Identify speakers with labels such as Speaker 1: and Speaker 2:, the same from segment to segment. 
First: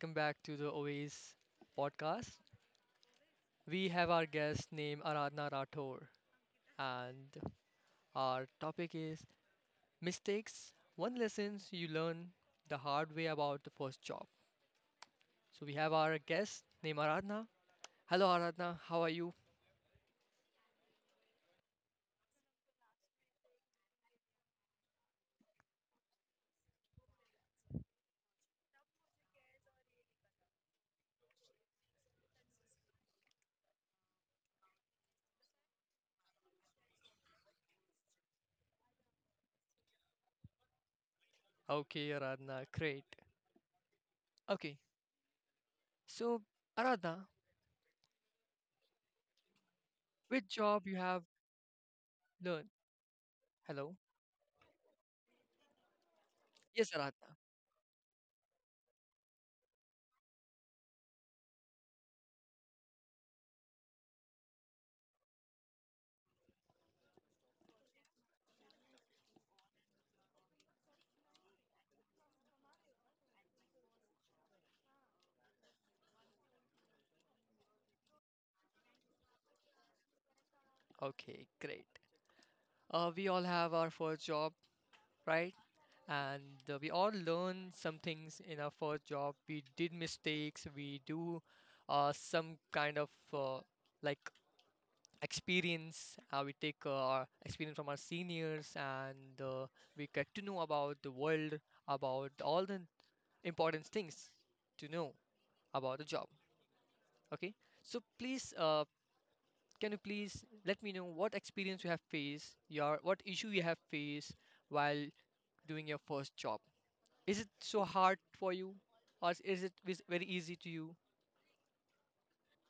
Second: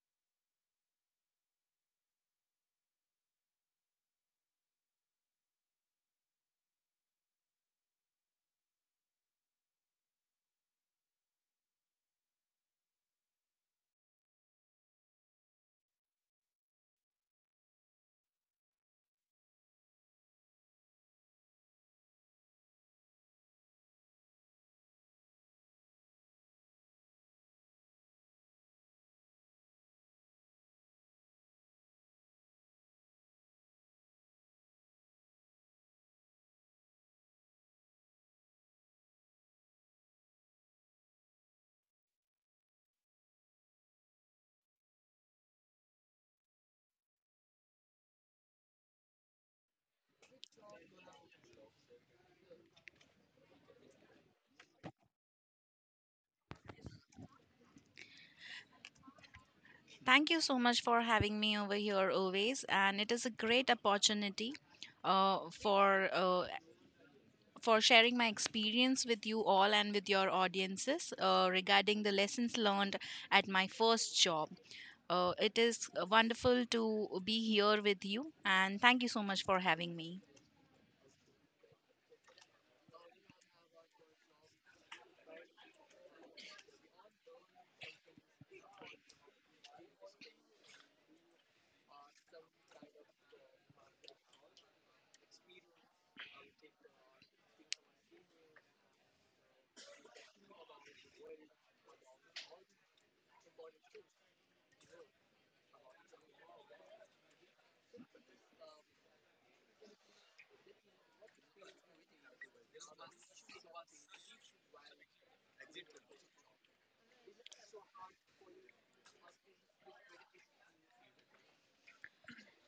Speaker 1: welcome back to the Oase podcast. We have our guest named Aradhna Rathore, and our topic is mistakes, one lessons you learn the hard way about the first job. So we have our guest named Aradhna. Hello, Aradhna. How are you? Okay, Aradhna. Great. Okay. So, Aradhna, which job you have learned? Hello. Yes, Aradhna.
Speaker 2: Thank you so much for having me over here always, and it is a great opportunity for for sharing my experience with you all and with your audiences regarding the lessons learned at my first job. It is wonderful to be here with you, and thank you so much for having me.
Speaker 1: Okay, great. We all have our first job, right? And we all learn some things in our first job. We did mistakes. We do some kind of like experience. We take our experience from our seniors, and we get to know about the world, about all the important things to know about the job. Okay, so please, can you please let me know what experience you have faced, your what issue you have faced while doing your first job? Is it so hard for you, or is it very easy to you?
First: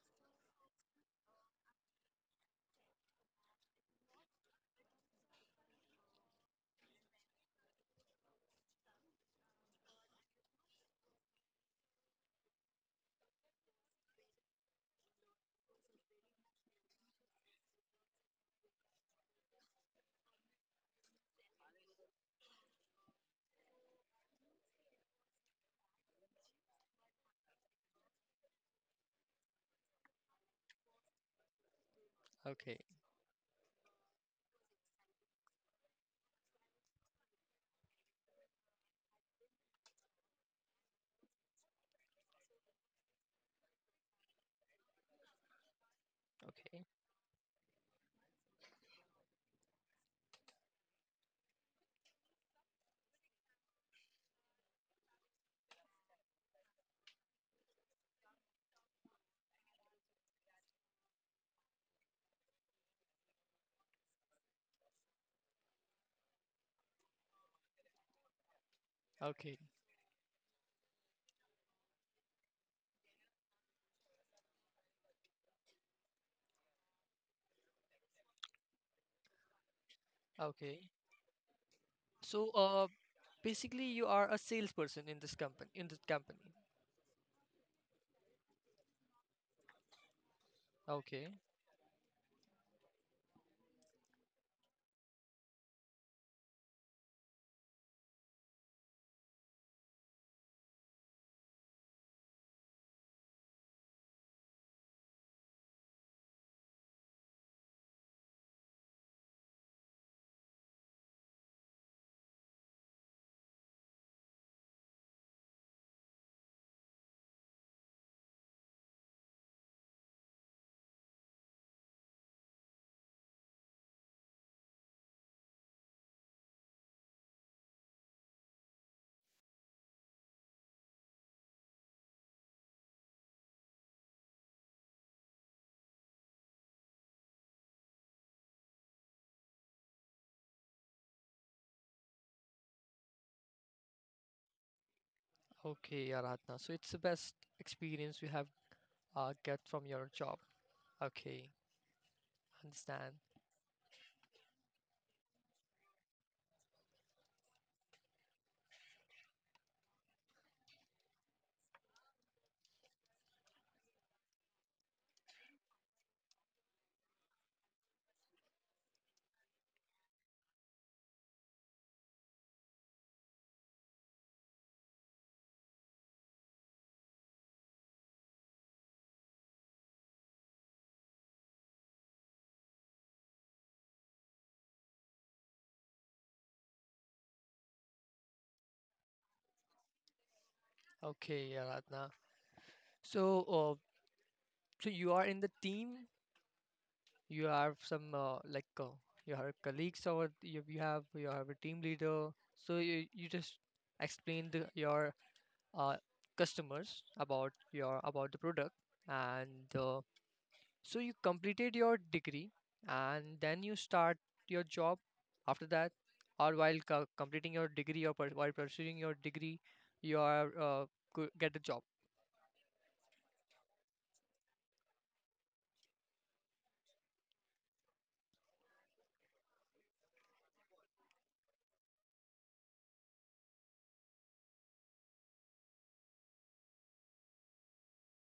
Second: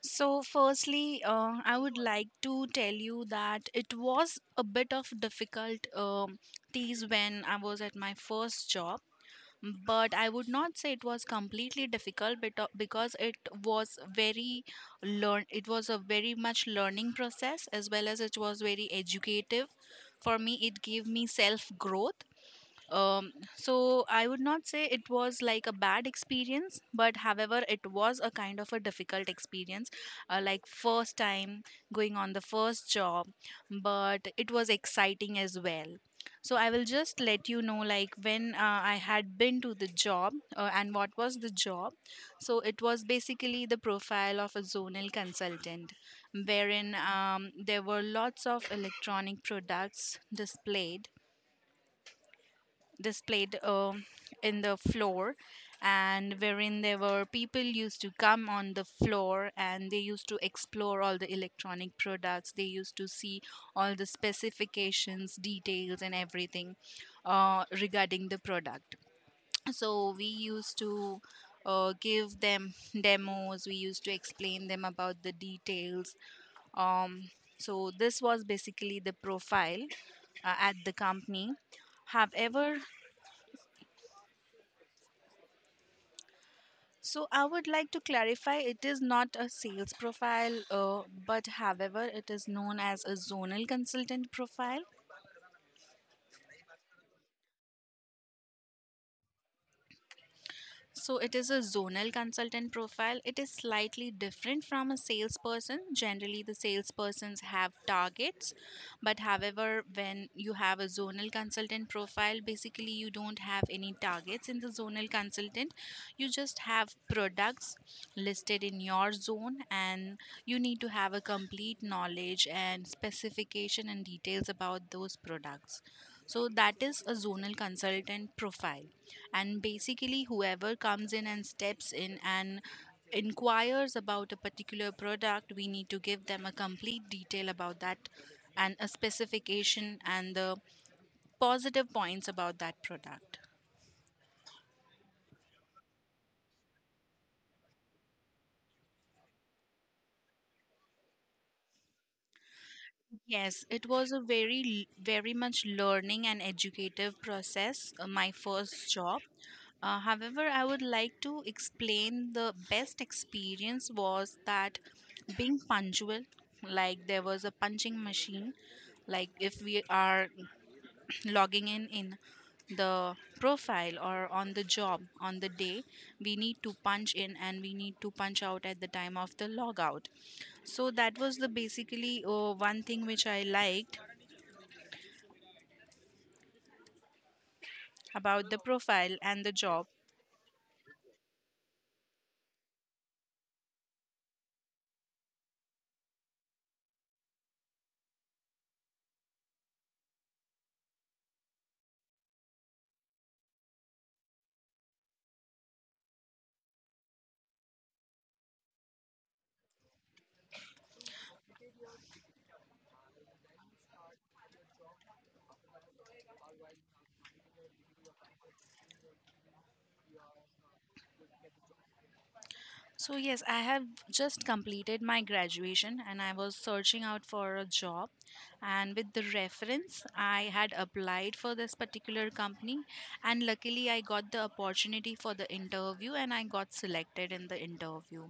Speaker 2: So, firstly, I would like to tell you that it was a bit of difficult tease when I was at my first job, but I would not say it was completely difficult because it was very learn it was a very much learning process, as well as it was very educative for me. It gave me self growth. um, so I would not say it was like a bad experience, but however it was a kind of a difficult experience, like first time going on the
Speaker 1: Okay,
Speaker 2: first job, but it was exciting as well. So I will just let you know, like, when I had been to the job, and what was the job. So it was basically the profile of a zonal consultant,
Speaker 1: okay,
Speaker 2: wherein there were lots of electronic products displayed, displayed um in the floor, and wherein there were people used to come on the floor and they used to explore all the electronic products. They used to see all the specifications, details and everything regarding the product.
Speaker 1: okay,
Speaker 2: So we used to give them demos. We used to explain them about the details. um, so this was basically the profile at
Speaker 1: okay.
Speaker 2: the company.
Speaker 1: So,
Speaker 2: However,
Speaker 1: basically, you are a salesperson in this company. In this company.
Speaker 2: so I would like to clarify, it is not a sales profile,
Speaker 1: Okay,
Speaker 2: but however, it is known as a zonal consultant profile. So it is a zonal consultant profile. It is slightly different from a salesperson. Generally, the salespersons have targets, but however, when you have a zonal consultant profile, basically you don't have any targets in the zonal consultant. You just have products listed in your zone, and you need to have a complete knowledge and specification and details about those products. So that is a zonal consultant profile, and basically whoever comes in and steps in and inquires about a particular product, we need to give them a complete detail about that, and a specification and the positive points about that product.
Speaker 1: okay, Aradhana. So it's the best experience you have get from your job. Okay, understand.
Speaker 2: Yes, it was a very very much learning and educative process, my first job. However, I would like to explain the best experience was that being punctual, like there was a punching machine. Like, if we are logging in the profile or on the job on the day, we need to punch in and we need to punch out at the time of the logout. So that was the basically one thing which I liked about the profile and the job.
Speaker 1: Okay, Aradhana. So, uh, so you are in the team. You have some like you have colleagues, or you have a team leader. So you just explain your uh, customers about your about the product, and so you completed your degree and then you start your job after that, or while completing your degree or while pursuing your degree you are get a job.
Speaker 2: So, yes, I have just completed my graduation and I was searching out for a job. And with the reference, I had applied for this particular company. And luckily, I got the opportunity for the interview and I got selected in the interview.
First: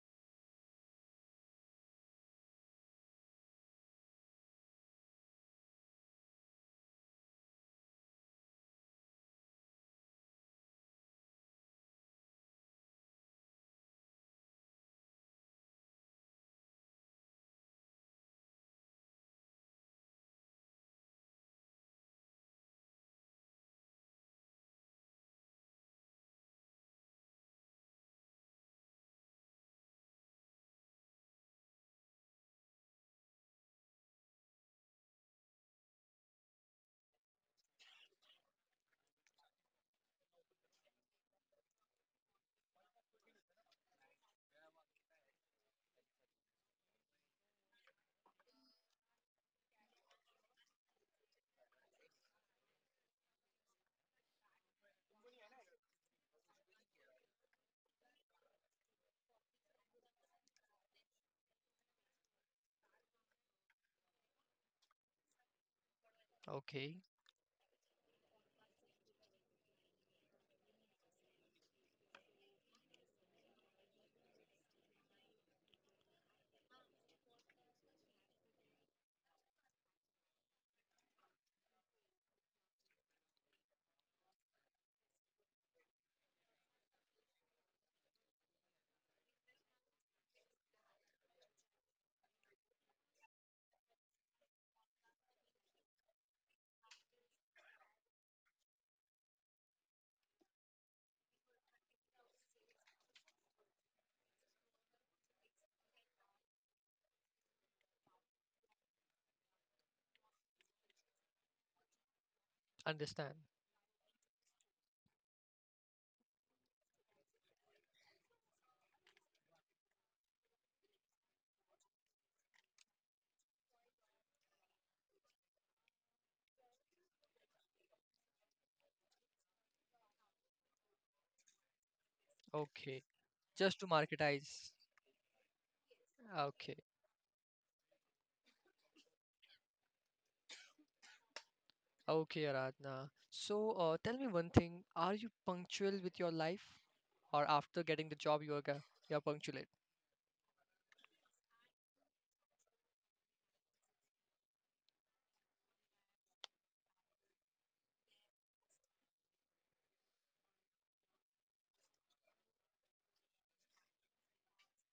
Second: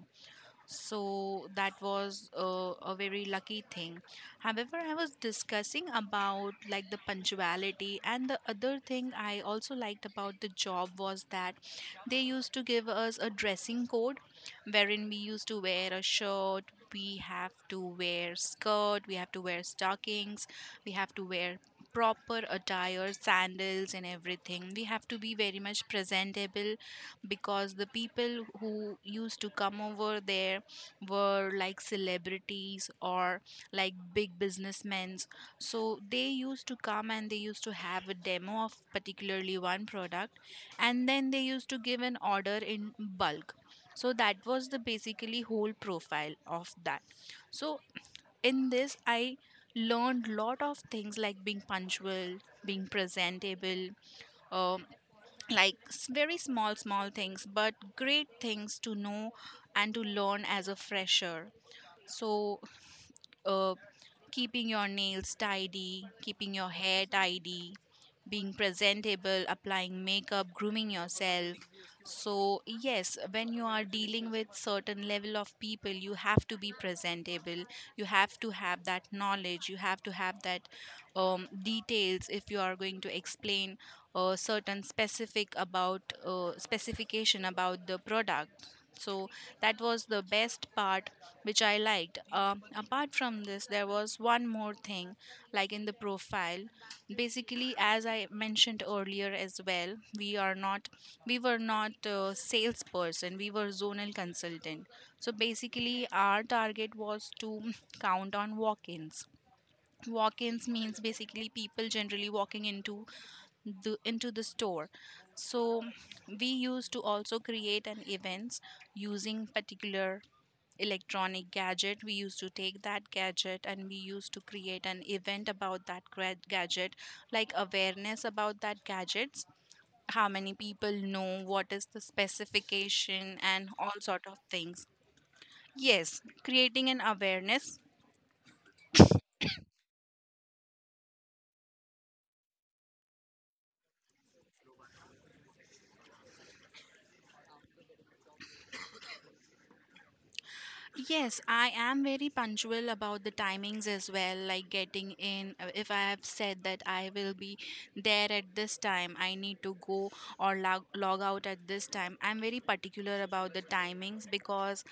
Speaker 2: So that was a very lucky thing. However, I was discussing about like the punctuality, and the other thing I also liked about the job was that they used to give us a dressing code, wherein we used to wear a shirt. We have to wear skirt, we have to wear stockings, we have to wear proper attire, sandals and everything. We have to be very much presentable, because the people who used to come over there were like celebrities or like big businessmen. So they used to come and they used to have a demo of particularly one product, and then they used to give an order in bulk. So that was the basically whole profile of that. So in this, I learned lot of things, like being punctual, being presentable, um, like very small small things, but great things to know and to learn as a fresher. So, uh, keeping your nails tidy, keeping your
Speaker 1: Okay,
Speaker 2: hair tidy, being presentable, applying makeup, grooming yourself. So, yes, when you are dealing with certain level of people, you have to be presentable. You have to have that knowledge. You have to have that details if you are going to explain certain specification about the product. So that was the best part which I liked. Apart from this, there was one more thing, like in the profile. Basically, as I mentioned earlier as well, we were not salesperson. We were zonal consultant. So basically, our target was to count on walk-ins. Walk-ins means basically people generally walking
Speaker 1: understand.
Speaker 2: into the store. So we used to also create an events using particular electronic gadget. We used to take that gadget and we used to create an event about that gadget, like awareness about that gadgets, how many people know, what is the
Speaker 1: Okay,
Speaker 2: specification, and
Speaker 1: just to
Speaker 2: all sort of
Speaker 1: marketize.
Speaker 2: things. Yes,
Speaker 1: Okay,
Speaker 2: creating an awareness.
Speaker 1: okay, Aradhna. So, tell me one thing, are you punctual with your life, or after getting the job you are you are punctual?
Speaker 2: Yes, I am very punctual about the timings as well, like getting in. If I have said that I will be there at this time, I need to go or log out at this time. I'm very particular about the timings, because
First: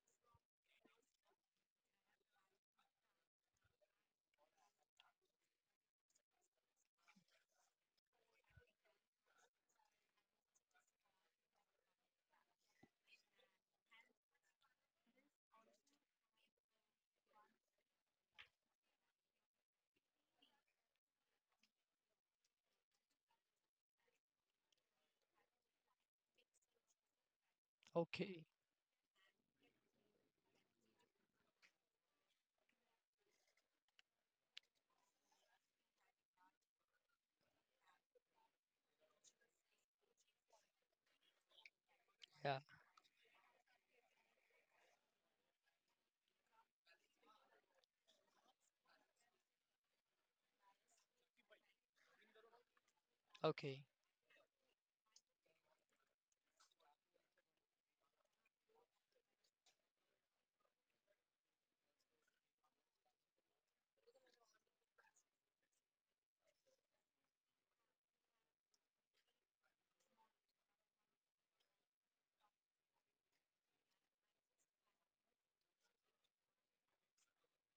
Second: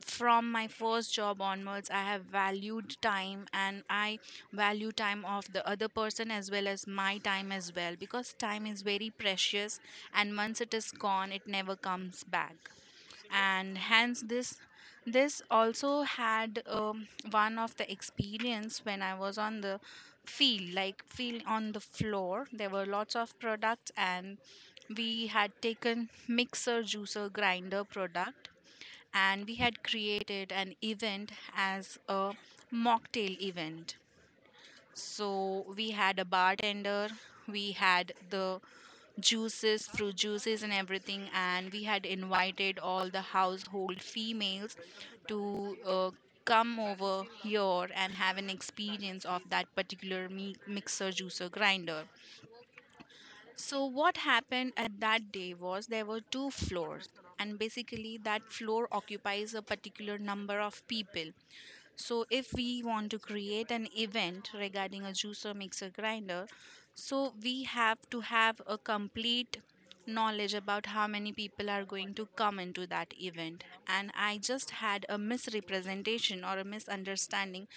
Speaker 2: from my first job onwards, I have valued time, and I value time of the other person as well as my time as well, because time is very precious, and once it is gone, it never comes back. And hence this, this also had one of the experience when I was on the field, like field on the floor. There were lots of products, and we had taken mixer juicer grinder
Speaker 1: Okay,
Speaker 2: product, and we had created an event as a mocktail event. So we had a bartender, we had the juices, fruit juices, and everything. And we had
Speaker 1: yeah.
Speaker 2: invited all the household females to come over here and have an experience of that particular mixer, juicer, grinder.
Speaker 1: Okay,
Speaker 2: So, what happened at that day was there were 2 floors, and basically, that floor occupies a particular number of people. So, if we want to create an event regarding a juicer, mixer, grinder, so we have to have a complete knowledge about how many people are going to come into that event. And I just had a misrepresentation or a misunderstanding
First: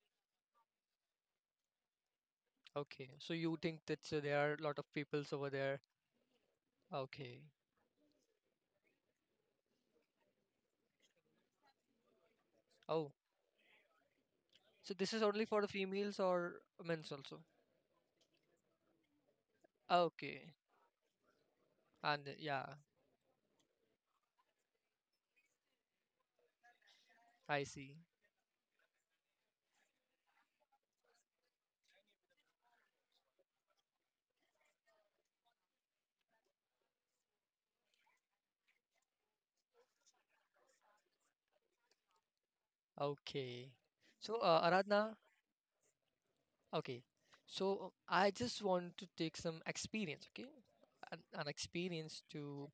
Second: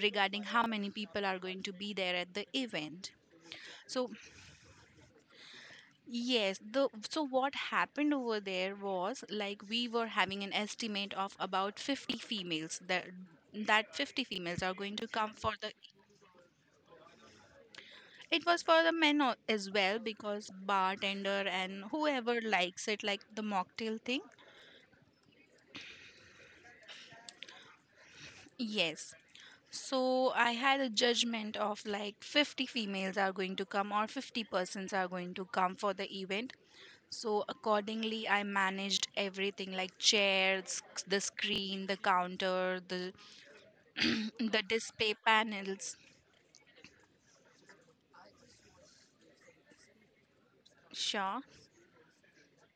Speaker 2: regarding how many people are going to be there at the
Speaker 1: okay.
Speaker 2: event.
Speaker 1: So you think that
Speaker 2: So,
Speaker 1: there are a lot of peoples over there?
Speaker 2: yes, the so
Speaker 1: Okay.
Speaker 2: what happened over there was, like, we were having an estimate of about 50 females that
Speaker 1: Oh,
Speaker 2: 50 females are
Speaker 1: so
Speaker 2: going to
Speaker 1: this is
Speaker 2: come
Speaker 1: only
Speaker 2: for
Speaker 1: for the
Speaker 2: the.
Speaker 1: females or men's also?
Speaker 2: It was for the as well, because
Speaker 1: Okay.
Speaker 2: bartender and
Speaker 1: And
Speaker 2: whoever
Speaker 1: yeah,
Speaker 2: likes it, like the mocktail thing.
Speaker 1: I see.
Speaker 2: Yes. So I had a judgment of like 50 females are going to come or 50 persons are going to come for the event. So accordingly, I managed everything, like chairs, the screen, the counter, the
Speaker 1: Okay. So,
Speaker 2: the display
Speaker 1: Aradhana,
Speaker 2: panels.
Speaker 1: okay. So, I just want to take some experience, okay? An,
Speaker 2: Sure.
Speaker 1: an experience to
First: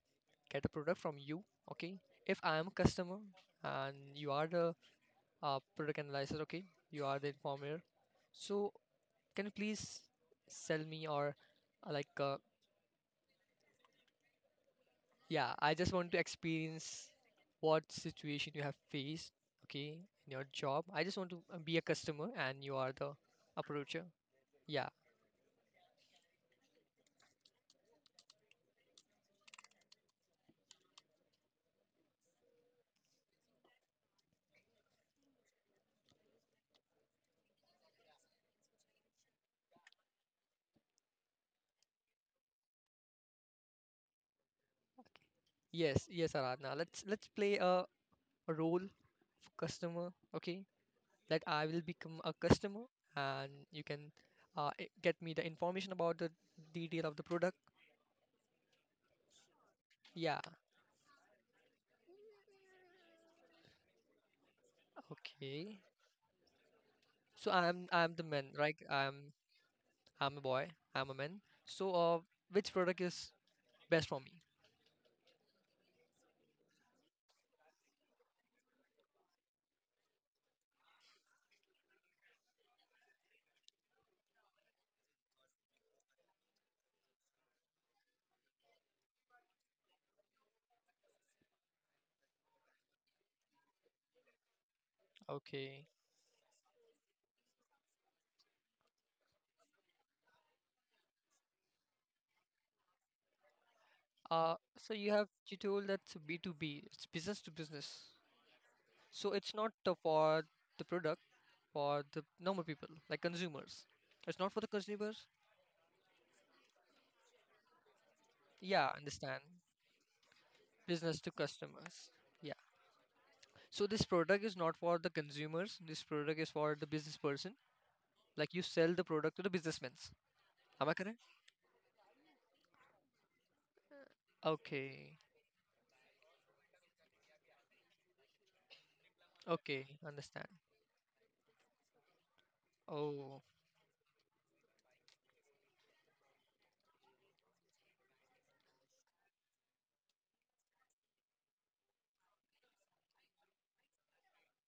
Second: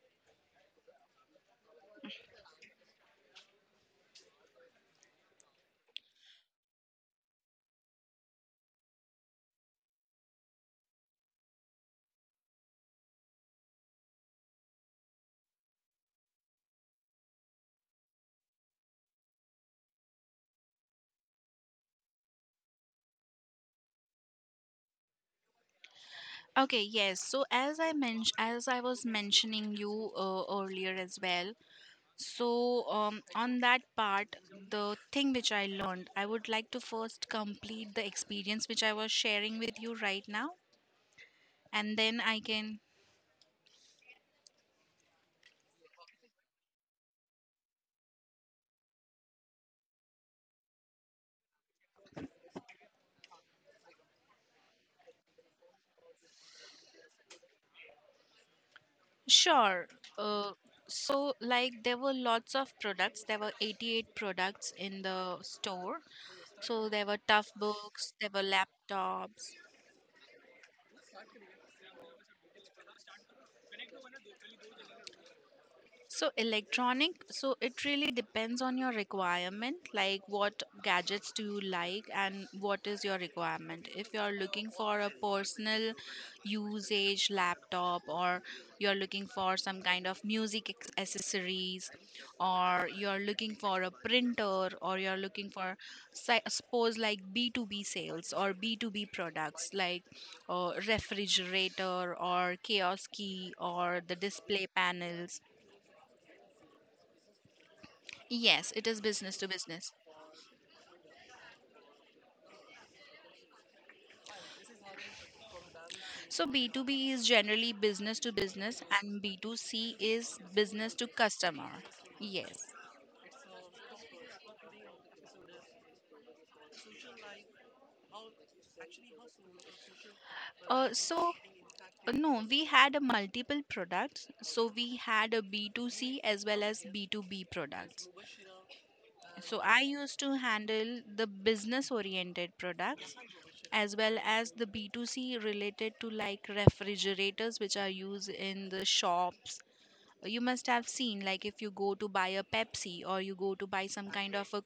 Speaker 1: get a product from you, okay? If I am a customer and you are the product analyzer, okay? You are the informer. So, can you please sell me, or like yeah, I just want to experience what situation you have faced, okay, in your job. I just want to be a customer and you are the approacher. Yeah.
Speaker 2: Okay, yes. So as I mentioned, as I was mentioning you earlier as well, so, on that part, the thing which I learned, I would like to first complete the experience which I was sharing with you right now, and then I can.
Speaker 1: Yes, yes, Aradna, let's play a role for customer. Okay, that I will become a customer and you can get me the information about the detail of the product.
Speaker 2: Sure.
Speaker 1: Yeah.
Speaker 2: Uh, so, like, there were lots of products. There were 88 products in the
Speaker 1: Okay,
Speaker 2: store. So, there were tough
Speaker 1: so I'm
Speaker 2: books,
Speaker 1: the
Speaker 2: there were
Speaker 1: man, right?
Speaker 2: laptops.
Speaker 1: I'm a boy. I'm a man. So, which product is best for me?
Speaker 2: So electronic, so it really depends on your requirement, like what gadgets do you like and what is your requirement. If you're looking for a personal usage laptop, or you're looking for some kind of music accessories, or you're looking for a printer, or you're looking for
Speaker 1: Okay.
Speaker 2: suppose like B2B sales or B2B products, like refrigerator or kiosk key or the display
Speaker 1: So,
Speaker 2: panels.
Speaker 1: you told that's B2B. It's business to business.
Speaker 2: Yes, it is
Speaker 1: So
Speaker 2: business to
Speaker 1: it's not
Speaker 2: business.
Speaker 1: for the product, for the normal people like consumers. It's not for the consumers.
Speaker 2: So B2B is generally business to business,
Speaker 1: Yeah,
Speaker 2: and
Speaker 1: understand.
Speaker 2: B2C is business to
Speaker 1: Business to
Speaker 2: customer.
Speaker 1: customers. Yeah.
Speaker 2: Yes.
Speaker 1: So this product is not for the consumers. This product is for the business person. Like, you sell the product to the businessmen. Am
Speaker 2: Uh,
Speaker 1: I correct?
Speaker 2: so no, we had a multiple products. So we
Speaker 1: Okay.
Speaker 2: had a B2C as well as B2B products. So I
Speaker 1: Okay.
Speaker 2: used to
Speaker 1: Understand.
Speaker 2: handle the business oriented products
Speaker 1: Oh,
Speaker 2: as well as the B2C related to like refrigerators which are used in the shops. You must have seen, like, if you go to buy a pepsi or you go to buy some kind of a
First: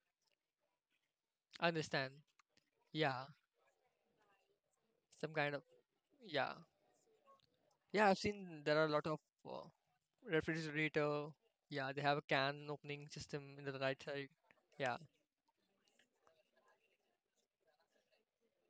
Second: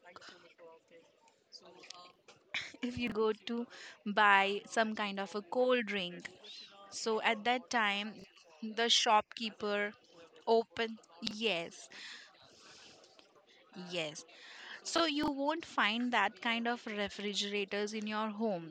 Speaker 1: understand.
Speaker 2: if you
Speaker 1: Yeah,
Speaker 2: go to buy some kind of
Speaker 1: some
Speaker 2: a
Speaker 1: kind of.
Speaker 2: cold drink,
Speaker 1: Yeah,
Speaker 2: so at that
Speaker 1: yeah,
Speaker 2: time
Speaker 1: I've seen there are
Speaker 2: the
Speaker 1: a lot of uh,
Speaker 2: shopkeeper open,
Speaker 1: refrigerator.
Speaker 2: yes,
Speaker 1: Yeah, they have a can opening system in the right
Speaker 2: yes
Speaker 1: side. Yeah,
Speaker 2: so you won't find that kind of refrigerators in your home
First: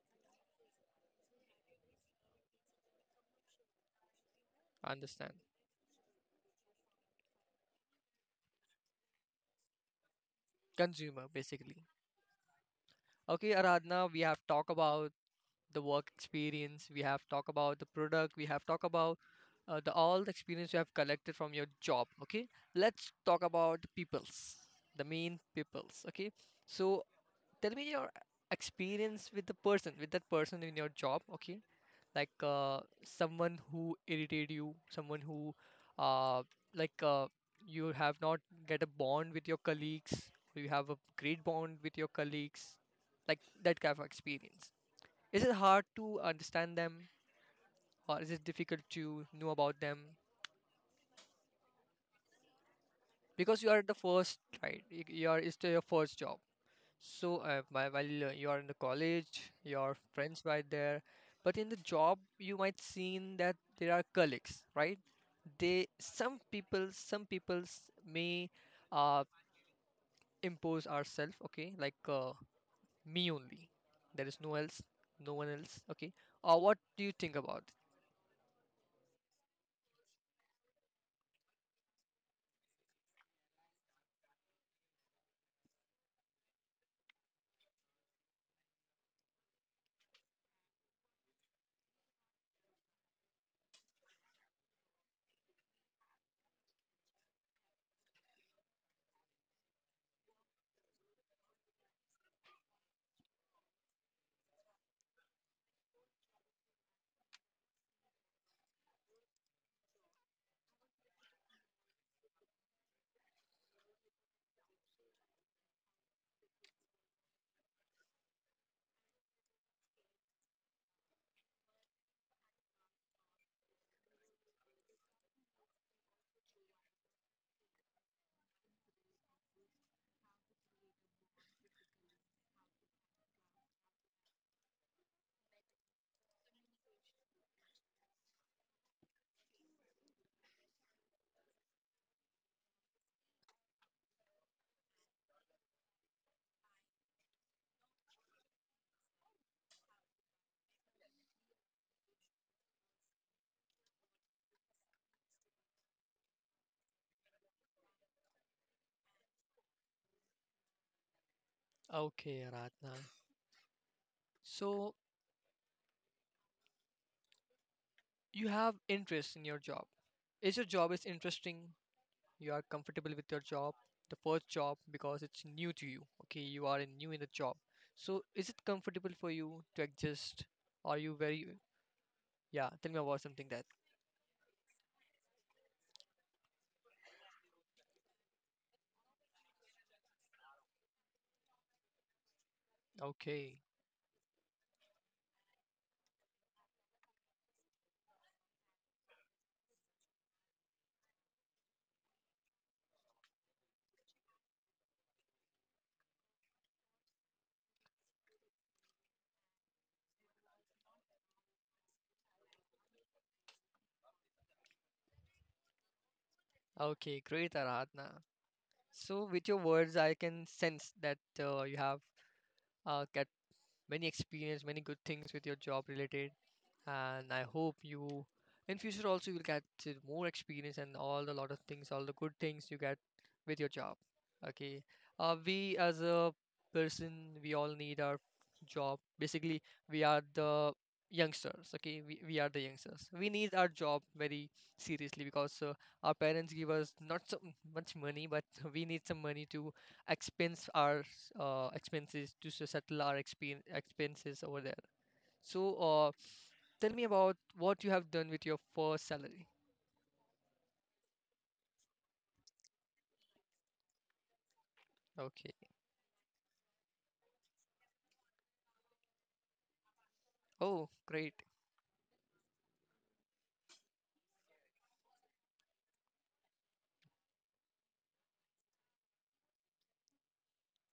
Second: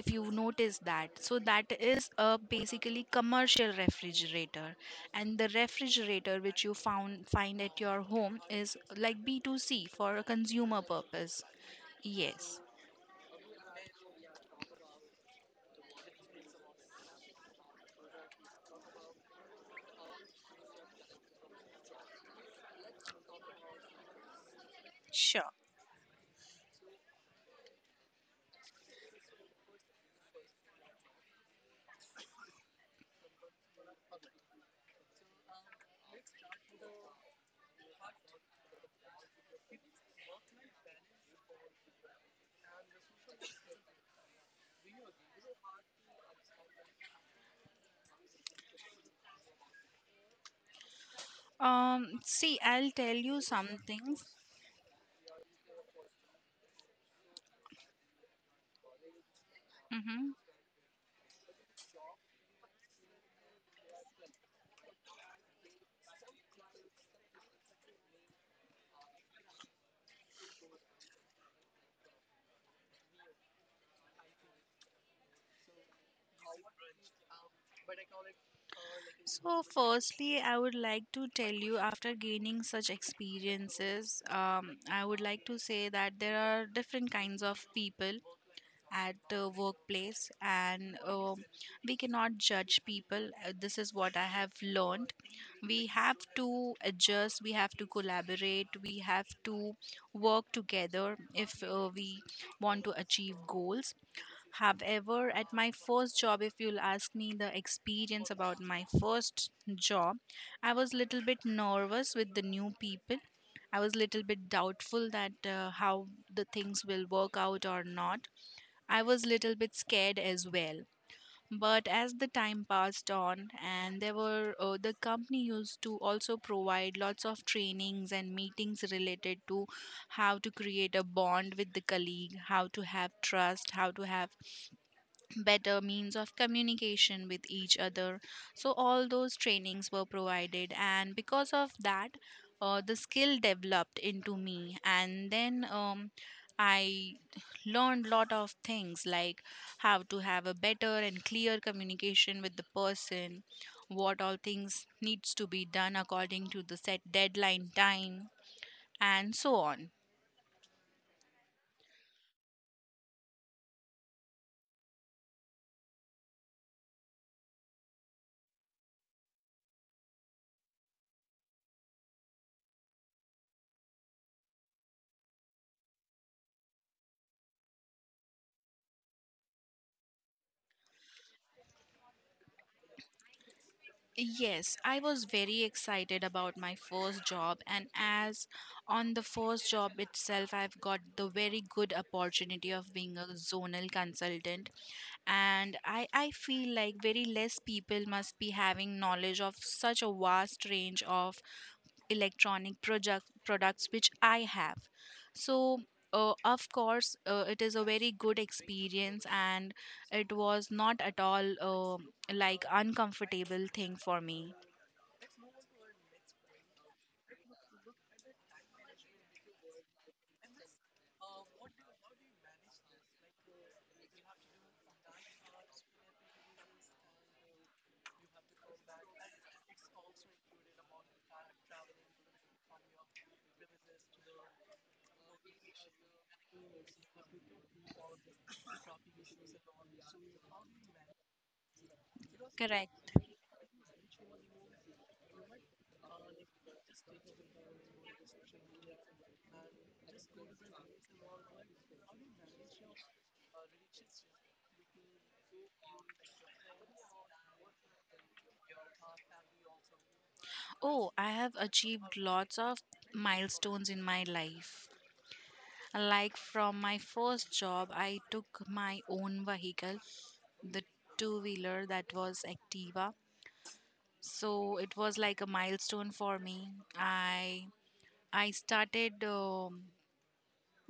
Speaker 2: if you notice that. So that is a basically commercial refrigerator,
Speaker 1: I understand.
Speaker 2: and the refrigerator which you found find at your home is like B2C for a consumer
Speaker 1: Consumer
Speaker 2: purpose.
Speaker 1: basically.
Speaker 2: Yes.
Speaker 1: Okay, Aradhana, we have talked about the work experience. We have talked about the product. We have talked about the all the experience you have collected from your job. Okay, let's talk about the peoples, the main
Speaker 2: Sure.
Speaker 1: peoples. Okay, so tell me your experience with the person, with that person in your job. Okay, like someone who irritated you, someone who uh, like you have not get a bond with your colleagues, you have a great bond with your colleagues, like that kind of experience. Is it hard to understand them, or is it difficult to know about them?
Speaker 2: See, I'll tell you
Speaker 1: Because
Speaker 2: some
Speaker 1: you are the
Speaker 2: things.
Speaker 1: first, right? You are, it's your first job. So, while you are in the college, your
Speaker 2: Hmm.
Speaker 1: friends were there, but in the job, you might seen that there are colleagues, right? They, some people, some people's may uh, impose ourselves, okay, like me only. There is no one else, okay. Or what do you think about
Speaker 2: So firstly, I would like to tell you, after gaining such experiences, I would like to say that there are different kinds of people at the workplace. And we cannot judge people. This is what I have learned. We have to adjust, we have to collaborate, we have to work together if we want to achieve goals. However, at my first job, if you'll ask me the experience about my first job, I was little bit nervous with the new people. I was little bit doubtful that how the things will work out or not. I was little bit scared as well. But as the time passed on, and there were the company used to also provide lots of trainings and meetings related to how to create a bond with the colleague, how to have trust, how to have better means of communication with each other. So, all those trainings were provided, and because of that, the skill developed into me. And then I learned lot of things, like how to have a better and clear communication with the person, what all things needs to be done according to the set deadline time, and so on.
Speaker 1: it? Okay, Aradhna. So you have interest in your job. Is your job is interesting? You are comfortable with your job, the first job, because it's new to you. Okay, you are in, new in the job. So, is it comfortable for you to adjust? Are you very, yeah, tell me about something that.
Speaker 2: Yes, I was very excited about my first job, and as on the first job itself, I've got the very good opportunity of being a
Speaker 1: Okay.
Speaker 2: zonal consultant. And I feel like very less people must be having knowledge of such a vast range of electronic project products which I have. So of course it is a very good experience, and it was not at all like uncomfortable thing for me.
Speaker 1: Okay, great, Aradhana. So, with your words, I can sense that you have got many experience, many good things with your job related, and I hope you in future also you will get to more experience and all the lot of things, all the good things you get with your job. Okay, we as a person, we all need our job. Basically, we are the youngsters. Okay, we are the youngsters.
Speaker 2: Correct.
Speaker 1: We need our job very seriously because our parents give us not so much money, but we need some money to expense our s- expenses to settle our expenses over there. So, tell me about what you have done with your first salary.
Speaker 2: Oh, I have achieved lots of milestones in my life.
Speaker 1: Okay.
Speaker 2: Like from my first job, I took my own vehicle, the
Speaker 1: Oh, great.
Speaker 2: two wheeler, that was Activa. So it was like a milestone for me. I I started um,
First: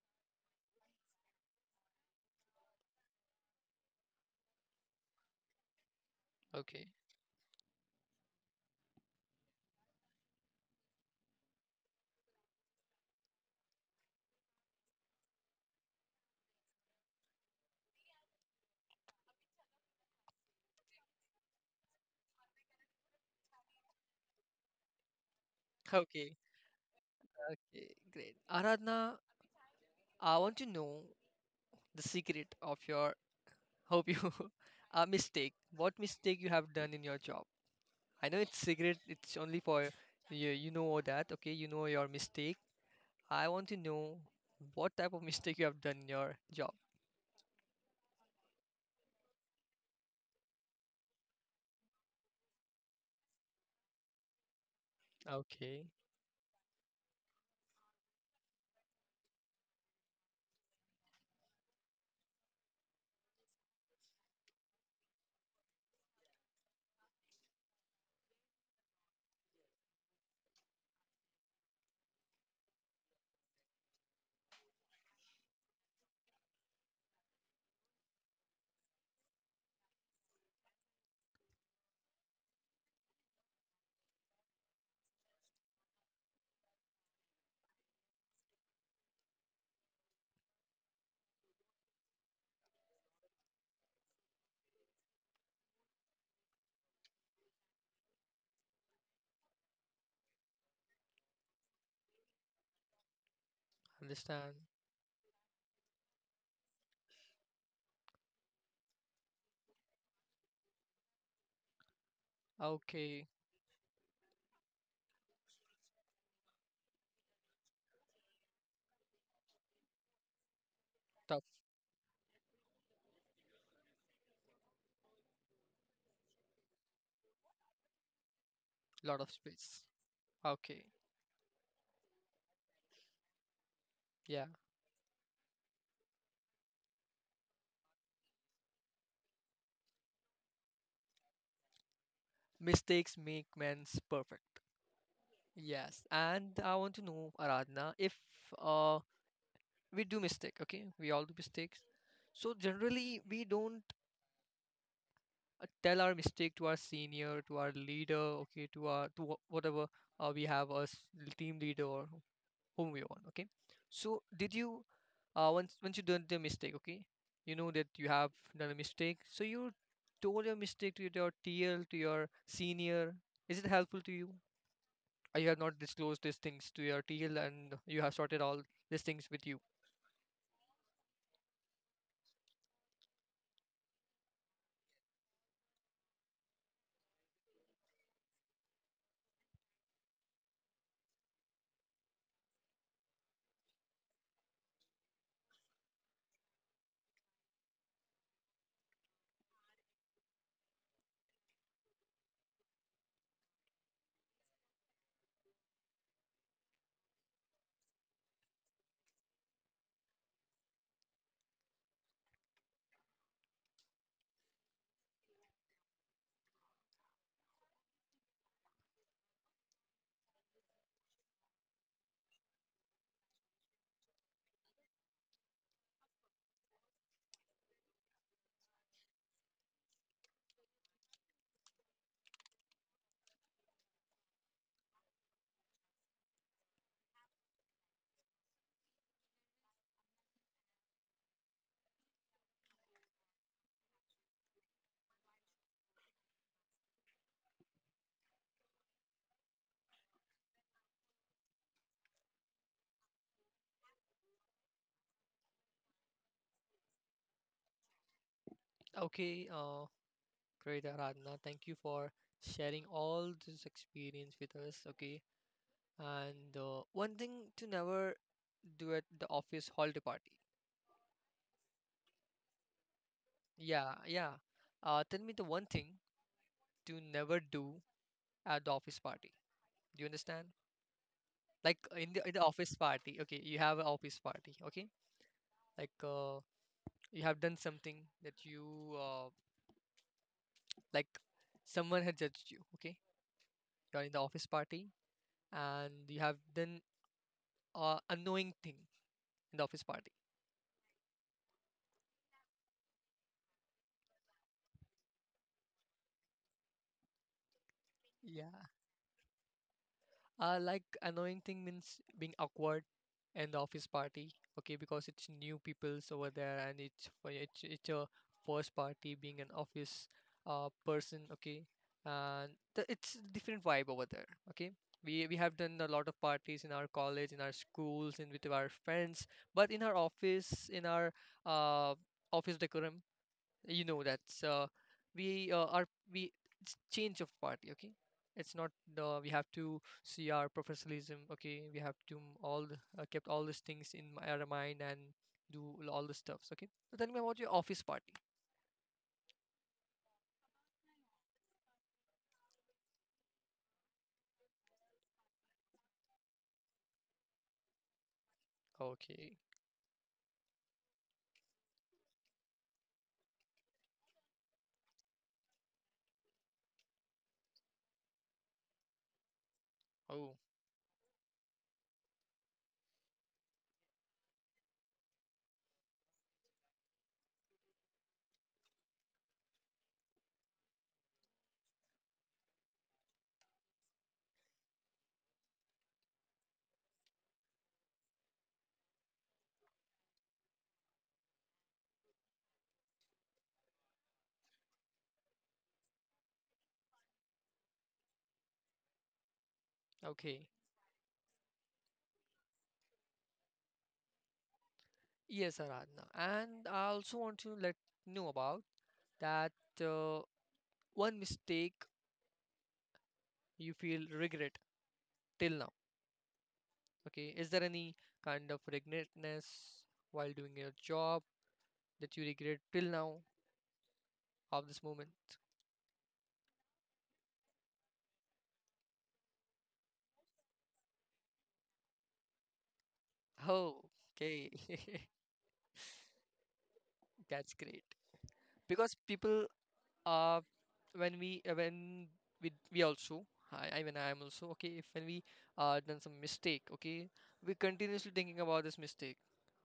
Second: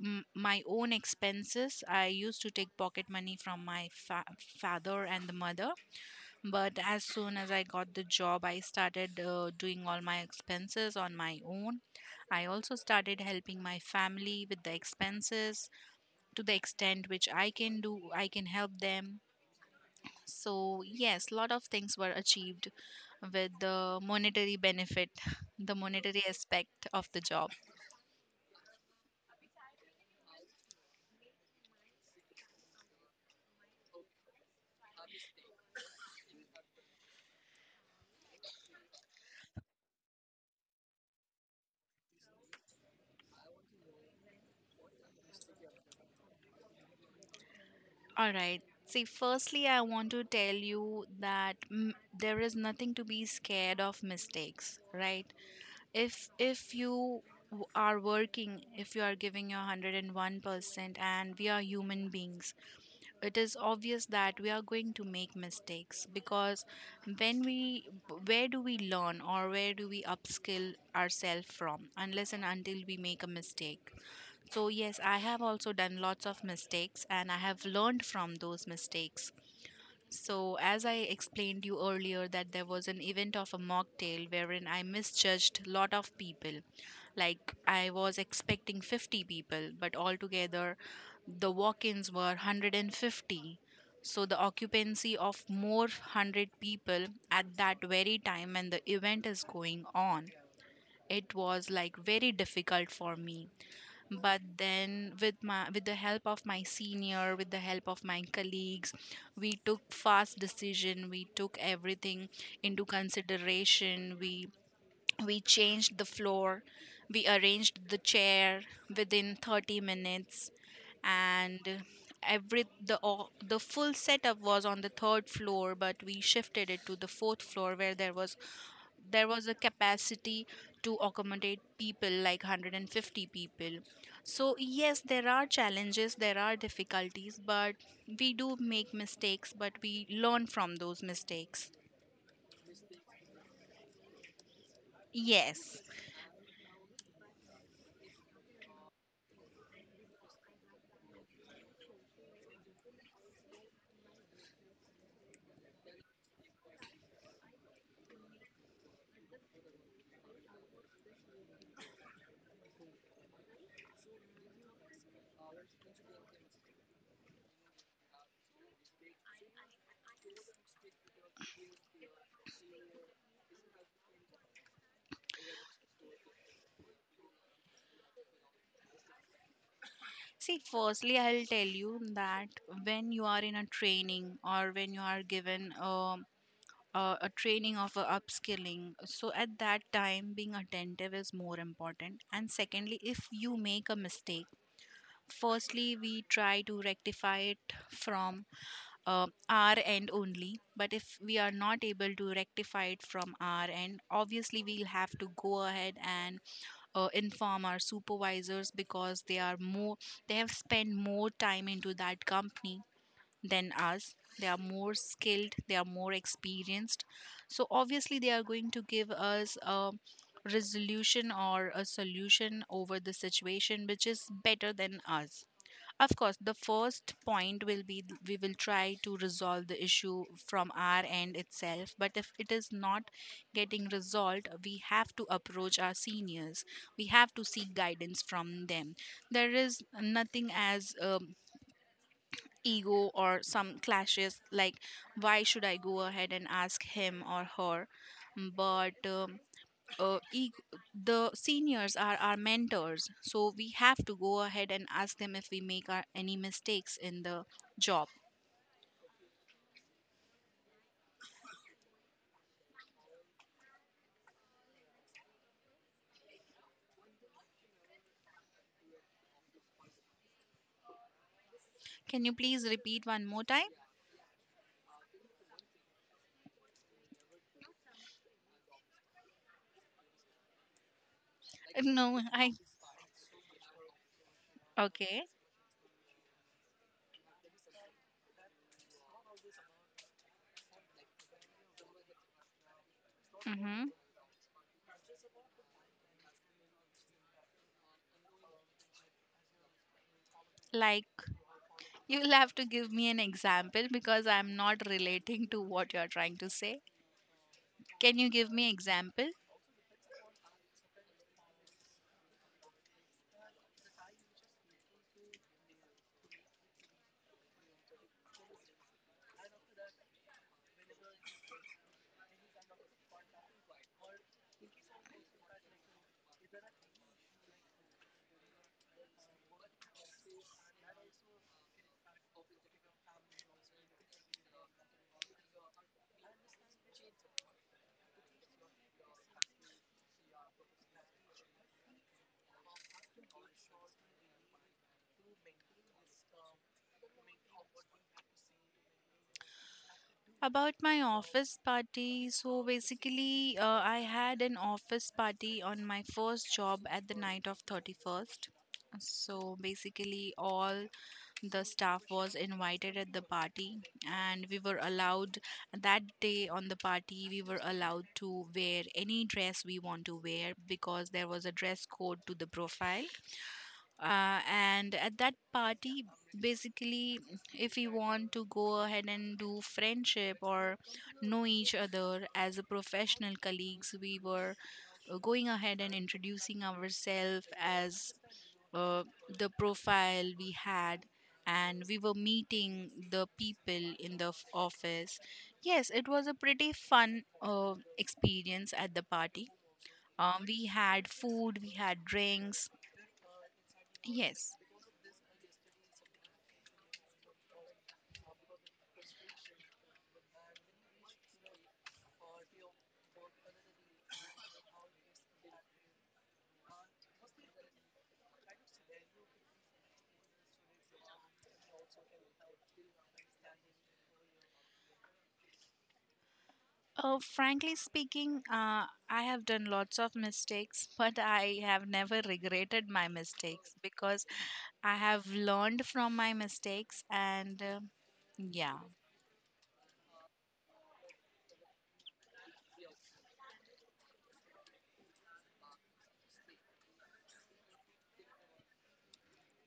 Speaker 2: m- my own expenses. I used to take pocket money from my father and the mother. But
Speaker 1: Okay.
Speaker 2: as soon as I got the job, I started doing all my expenses on my own. I also started helping my family with the expenses to the extent which I can do, I can help them. So, yes, lot of things were achieved with the monetary benefit, the monetary
Speaker 1: Okay,
Speaker 2: aspect of the job.
Speaker 1: okay, great, Aradhna. I want to know the secret of your, hope you a mistake. What mistake you have done in your job? I know it's secret. It's only for you. You know all that. Okay, you know your mistake. I want to know what type of mistake you have done in your job.
Speaker 2: All right. See, firstly, I want to tell you that there is nothing to be scared of mistakes, right?
Speaker 1: Okay.
Speaker 2: If you are working, if you are giving your 101%, and we are human beings, it is obvious that we are going to make mistakes. Because when we where do we learn or where do we upskill ourselves from, unless and until we make a mistake? So, yes, I have also done lots of mistakes, and I have learned from those mistakes. So, as I explained you earlier, that there was an event of a mocktail wherein I misjudged lot of people. Like I was expecting 50 people, but altogether the walk-ins were 150. So the occupancy of more 100 people at that very time when the event is going on, it was like very difficult for me. But
Speaker 1: Understand.
Speaker 2: then with my with the help of my senior, with the help of my colleagues, we took fast decision, we took everything into
Speaker 1: Okay.
Speaker 2: consideration, we changed the floor, we arranged the chair within 30 minutes.
Speaker 1: Tough.
Speaker 2: And every the all the full setup was on the third floor, but we shifted it to the fourth floor where
Speaker 1: Lot
Speaker 2: there
Speaker 1: of
Speaker 2: was a
Speaker 1: space.
Speaker 2: capacity
Speaker 1: Okay.
Speaker 2: to accommodate people like 150 people.
Speaker 1: Yeah.
Speaker 2: So yes, there are challenges, there are difficulties, but we do make mistakes, but we learn from those mistakes.
Speaker 1: Mistakes make men's perfect.
Speaker 2: Yes.
Speaker 1: Yes, and I want to know, Aradhana, if uh, we do mistake, okay, we all do mistakes. So generally, we don't tell our mistake to our senior, to our leader, okay, to whatever we have as team leader or whom we want, okay. So, did you, once you done the mistake, okay, you know that you have done a mistake, so you told your mistake to your TL, to your senior. Is it helpful to you? You have not disclosed these things to your TL and you have sorted all these things with you.
Speaker 2: See, firstly, I'll tell you that when you are in a training, or when you are given a training of a upskilling, so at that time, being attentive is more important. And secondly, if you make a mistake, firstly we try to rectify it from our end only. But if we are not able to rectify it from our end, obviously we'll have to go ahead and inform our supervisors, because they are more, they have spent more time into that company than us, they are more skilled, they are more experienced. So obviously they are going to give us a resolution or a solution over the situation which is better than us. Of course, the first point will be we will try to resolve the issue from our end itself. But if it is not getting resolved, we have to approach our seniors. We have to seek guidance from them. There is nothing as ego or some clashes, like, why should I go ahead and ask him or her? But uh, e- the seniors are our mentors, so we have to go ahead and ask them if we make our, any mistakes in the job.
Speaker 1: Okay, great, Aradhana. Thank you for sharing all this experience with us. Okay, and one thing to never do at the office holiday party.
Speaker 2: Can you please repeat one more time?
Speaker 1: Yeah, yeah. Tell me the one thing to never do at the office party. Do you understand? Like, in
Speaker 2: no
Speaker 1: the,
Speaker 2: i
Speaker 1: office party. Okay, you have an office party. Okay,
Speaker 2: okay.
Speaker 1: like you have done something that you like someone had judged you, okay,
Speaker 2: Mm-hmm.
Speaker 1: you're in the office party and you have done a annoying thing in the office party.
Speaker 2: Like, you'll have to give me an example, because I'm not relating to what you're trying to say. Can you give me
Speaker 1: Yeah.
Speaker 2: example?
Speaker 1: Like, annoying thing means being awkward in the office party, okay, because it's new people's over there and it's for- it's it's a first party, being an office person, okay, and it's different vibe over there, okay. We have done a lot of parties in our college, in our schools, and with our friends, but in our uh office decorum, you know, that's we are we, it's change of party. Okay, it's not, we have to see our professionalism. Okay, we have to kept all these things in our mind and do all the stuffs. Okay, so tell me about your office party.
Speaker 2: About my office party, so basically, I had an office party on my first job at the night of 31st.
Speaker 1: Okay.
Speaker 2: So basically, all the staff was invited at the party, and we were allowed that day on the party, we were allowed to wear any dress we want to
Speaker 1: Oh,
Speaker 2: wear, because there was a dress code to the profile. And at that party basically, if we want to go ahead and do friendship or know each other as a professional colleagues, we were going ahead and introducing ourselves as uh, the profile we had, and we were meeting the people in the office. Yes, it was a pretty fun experience at the party.
Speaker 1: okay.
Speaker 2: We had food, we had drinks. Yes.
Speaker 1: Yes, Aradhana, and I also want to let know about that uh, one mistake you feel regret till now. Okay, is there any kind of regretness while doing your job that you regret till now of this moment?
Speaker 2: Frankly speaking, I have done lots of mistakes, but I have never regretted my mistakes,
Speaker 1: Oh,
Speaker 2: because
Speaker 1: okay.
Speaker 2: I have learned from my mistakes,
Speaker 1: That's
Speaker 2: and
Speaker 1: great.
Speaker 2: yeah.
Speaker 1: Because people uh when we, when we also, I mean I am also okay if when we done some mistake, okay, we continuously thinking about this mistake.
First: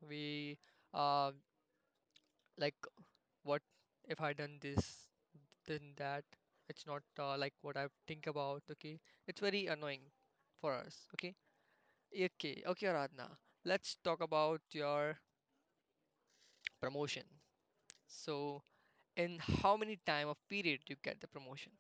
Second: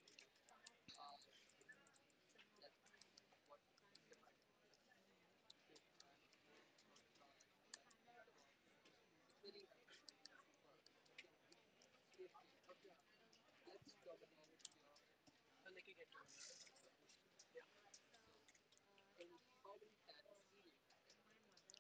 Speaker 1: We uh like, what if I done this, then that. It's not like what I think about, okay? It's very annoying for us, okay? Okay, okay, Aradhana. Let's talk about your promotion. So, in how many time of period you get the promotion?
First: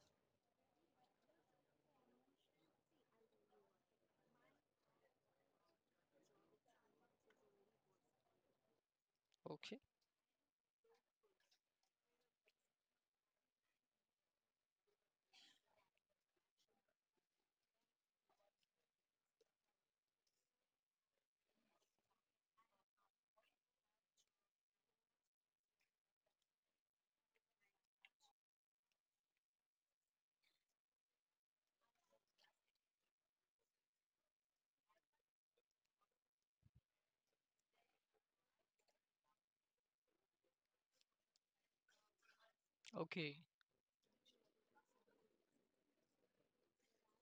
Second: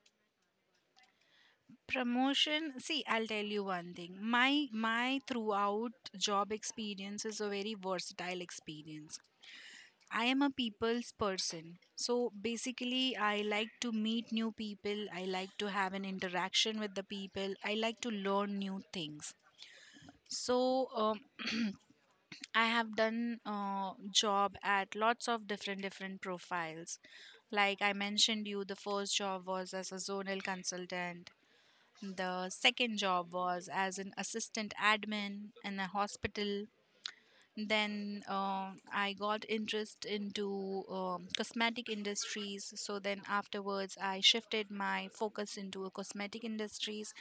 Speaker 2: Promotion, see, I'll tell you one thing. My throughout job experience is a very versatile experience.
Speaker 1: Okay,
Speaker 2: I am a people's person. So basically, I like to meet new people. I like to have an interaction with the people. I like to learn new things. So I have done job at lots of different different profiles. Like I mentioned you, the first job was as a zonal consultant, the second job was as an assistant admin in a hospital. Then I got interest into cosmetic industries, so then
Speaker 1: okay,
Speaker 2: afterwards I shifted my focus into a cosmetic industries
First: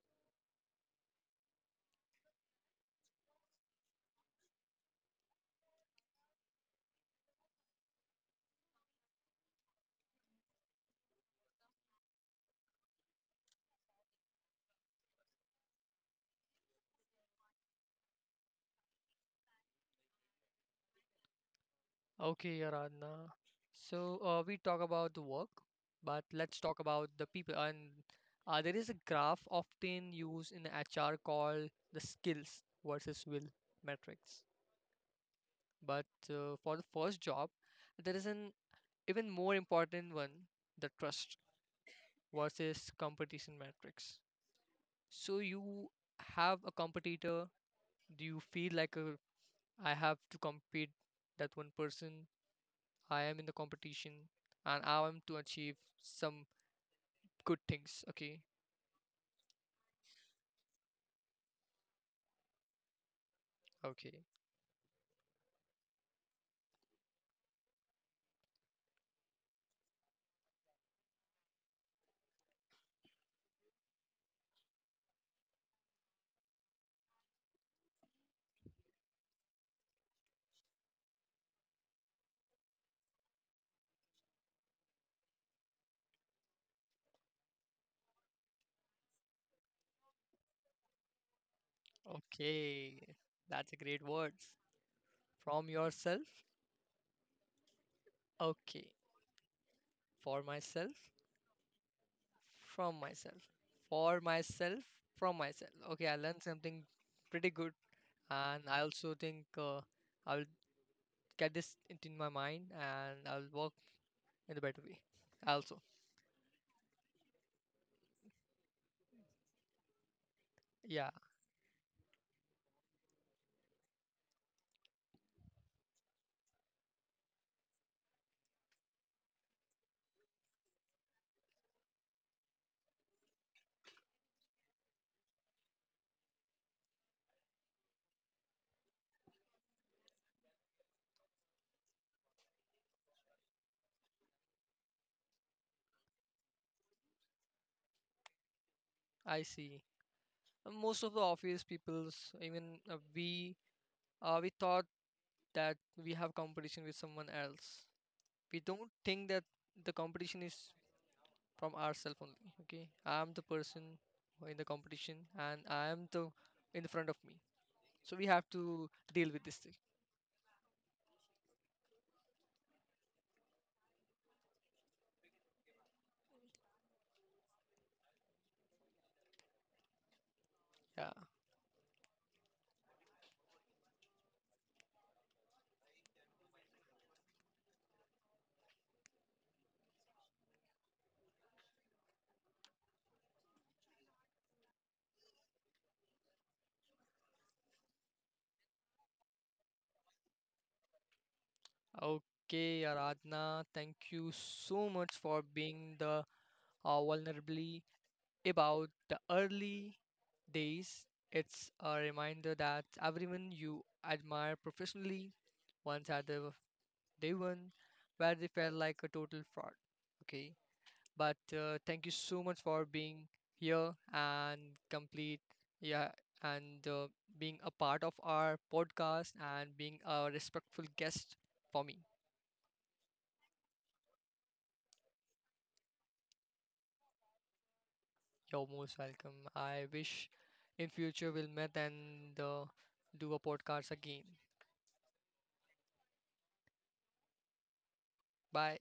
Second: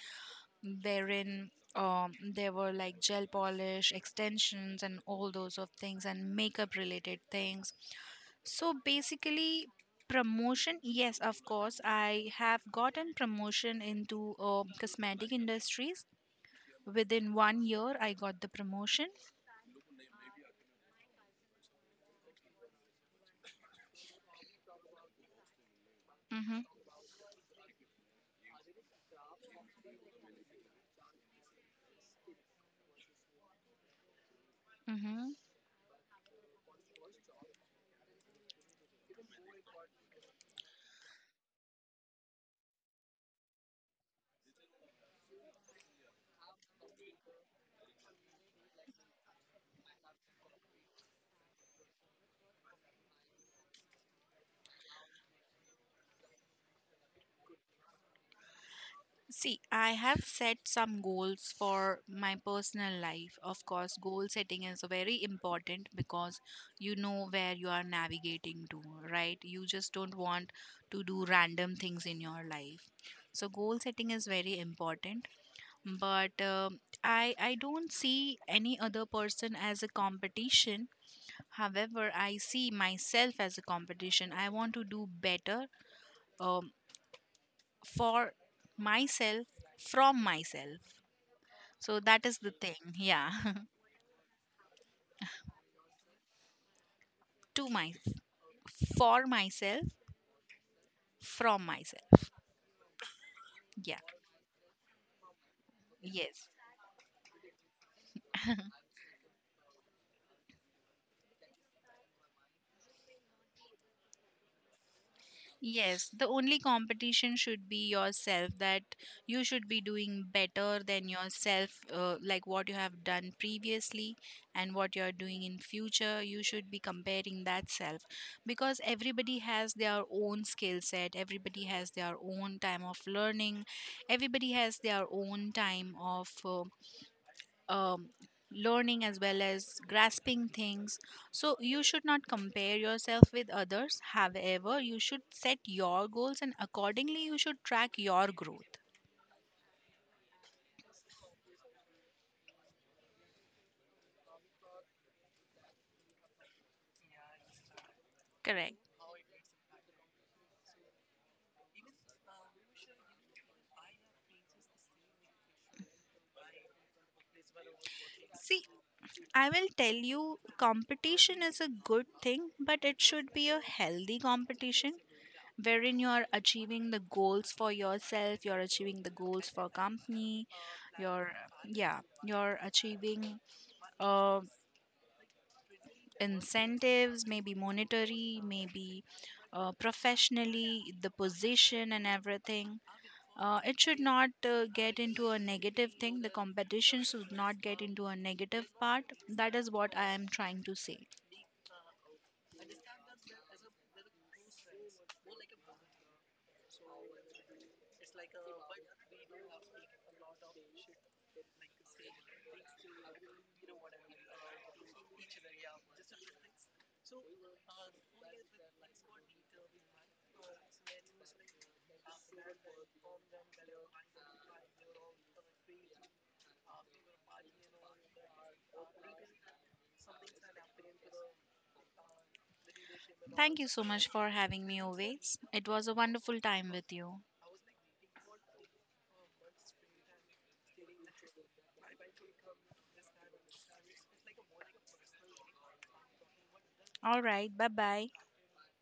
Speaker 2: wherein there were like gel polish extensions and all those of things and makeup related things. So basically, promotion, yes, of course I have gotten promotion into cosmetic industries. Within 1 year I got the promotion.
Speaker 1: okay, Aradhana. So, we talk about the work, but
Speaker 2: Mm-hmm,
Speaker 1: let's talk about the people. And there is a graph often used in HR called the skills versus will metrics.
Speaker 2: mm-hmm.
Speaker 1: But for the first job, there is an even more important one, the trust versus competition metrics. So, you have a competitor? Do you feel like, a I have to compete that one person. I am in the competition and I am to achieve some good things. Okay.
Speaker 2: See, I have set some goals for my personal life. Of course,
Speaker 1: Okay.
Speaker 2: goal setting is very important, because you know where you are navigating to, right? You just don't want to do random things in your life. So goal setting is very important, but I don't see any other person as a competition. However, I see myself as a competition. I want to do better um, for myself, from myself. So that is the thing.
Speaker 1: Okay.
Speaker 2: Yeah.
Speaker 1: That's a great words. From yourself.
Speaker 2: To my,
Speaker 1: Okay.
Speaker 2: for myself,
Speaker 1: For myself.
Speaker 2: from myself.
Speaker 1: From myself.
Speaker 2: Yeah.
Speaker 1: For myself. From myself. Okay. I learned
Speaker 2: Yes.
Speaker 1: something pretty good, and I also think, I'll get this into my mind and I'll work in a better way. Also.
Speaker 2: Yes, the only competition should be yourself, that you should be doing better than
Speaker 1: Yeah.
Speaker 2: yourself, like what you have done previously and what you are doing in future. You should be comparing that self, because everybody has their own skill set, everybody has their own time of learning, everybody has their own time of um, learning as well as grasping things. So you should not compare yourself with others. However, you should set your goals, and accordingly you should track your growth.
Speaker 1: I see. Most of the office peoples, even we thought that we have competition with someone else, we
Speaker 2: Correct.
Speaker 1: don't think that the competition is from ourselves only. Okay, I am the person who in the competition and I am the, in the front of me, so we have to
Speaker 2: See,
Speaker 1: deal with
Speaker 2: I
Speaker 1: this
Speaker 2: will
Speaker 1: thing.
Speaker 2: tell you competition is a good thing, but it should be a healthy competition, wherein you are achieving the goals for yourself, you're achieving the goals for company,
Speaker 1: Yeah.
Speaker 2: you're, yeah, you're achieving um incentives, maybe monetary, maybe professionally, the position and everything. It should not get into a negative thing. The competition should not get into a negative part. That is what I am trying to say.
Speaker 1: Okay, Aradhna, thank you so much for being the vulnerably about the early days. It's a reminder that everyone you admire professionally once had the day one where they felt like a total fraud. Okay, but thank you so much for being here and complete, yeah, and being a part of our podcast and being a respectful guest for me.
Speaker 2: Thank you so much for having me always. It was a wonderful time with you.
Speaker 1: You're most welcome. I wish in future we'll meet and do a podcast again.
Speaker 2: All right, bye bye.
Speaker 1: Bye.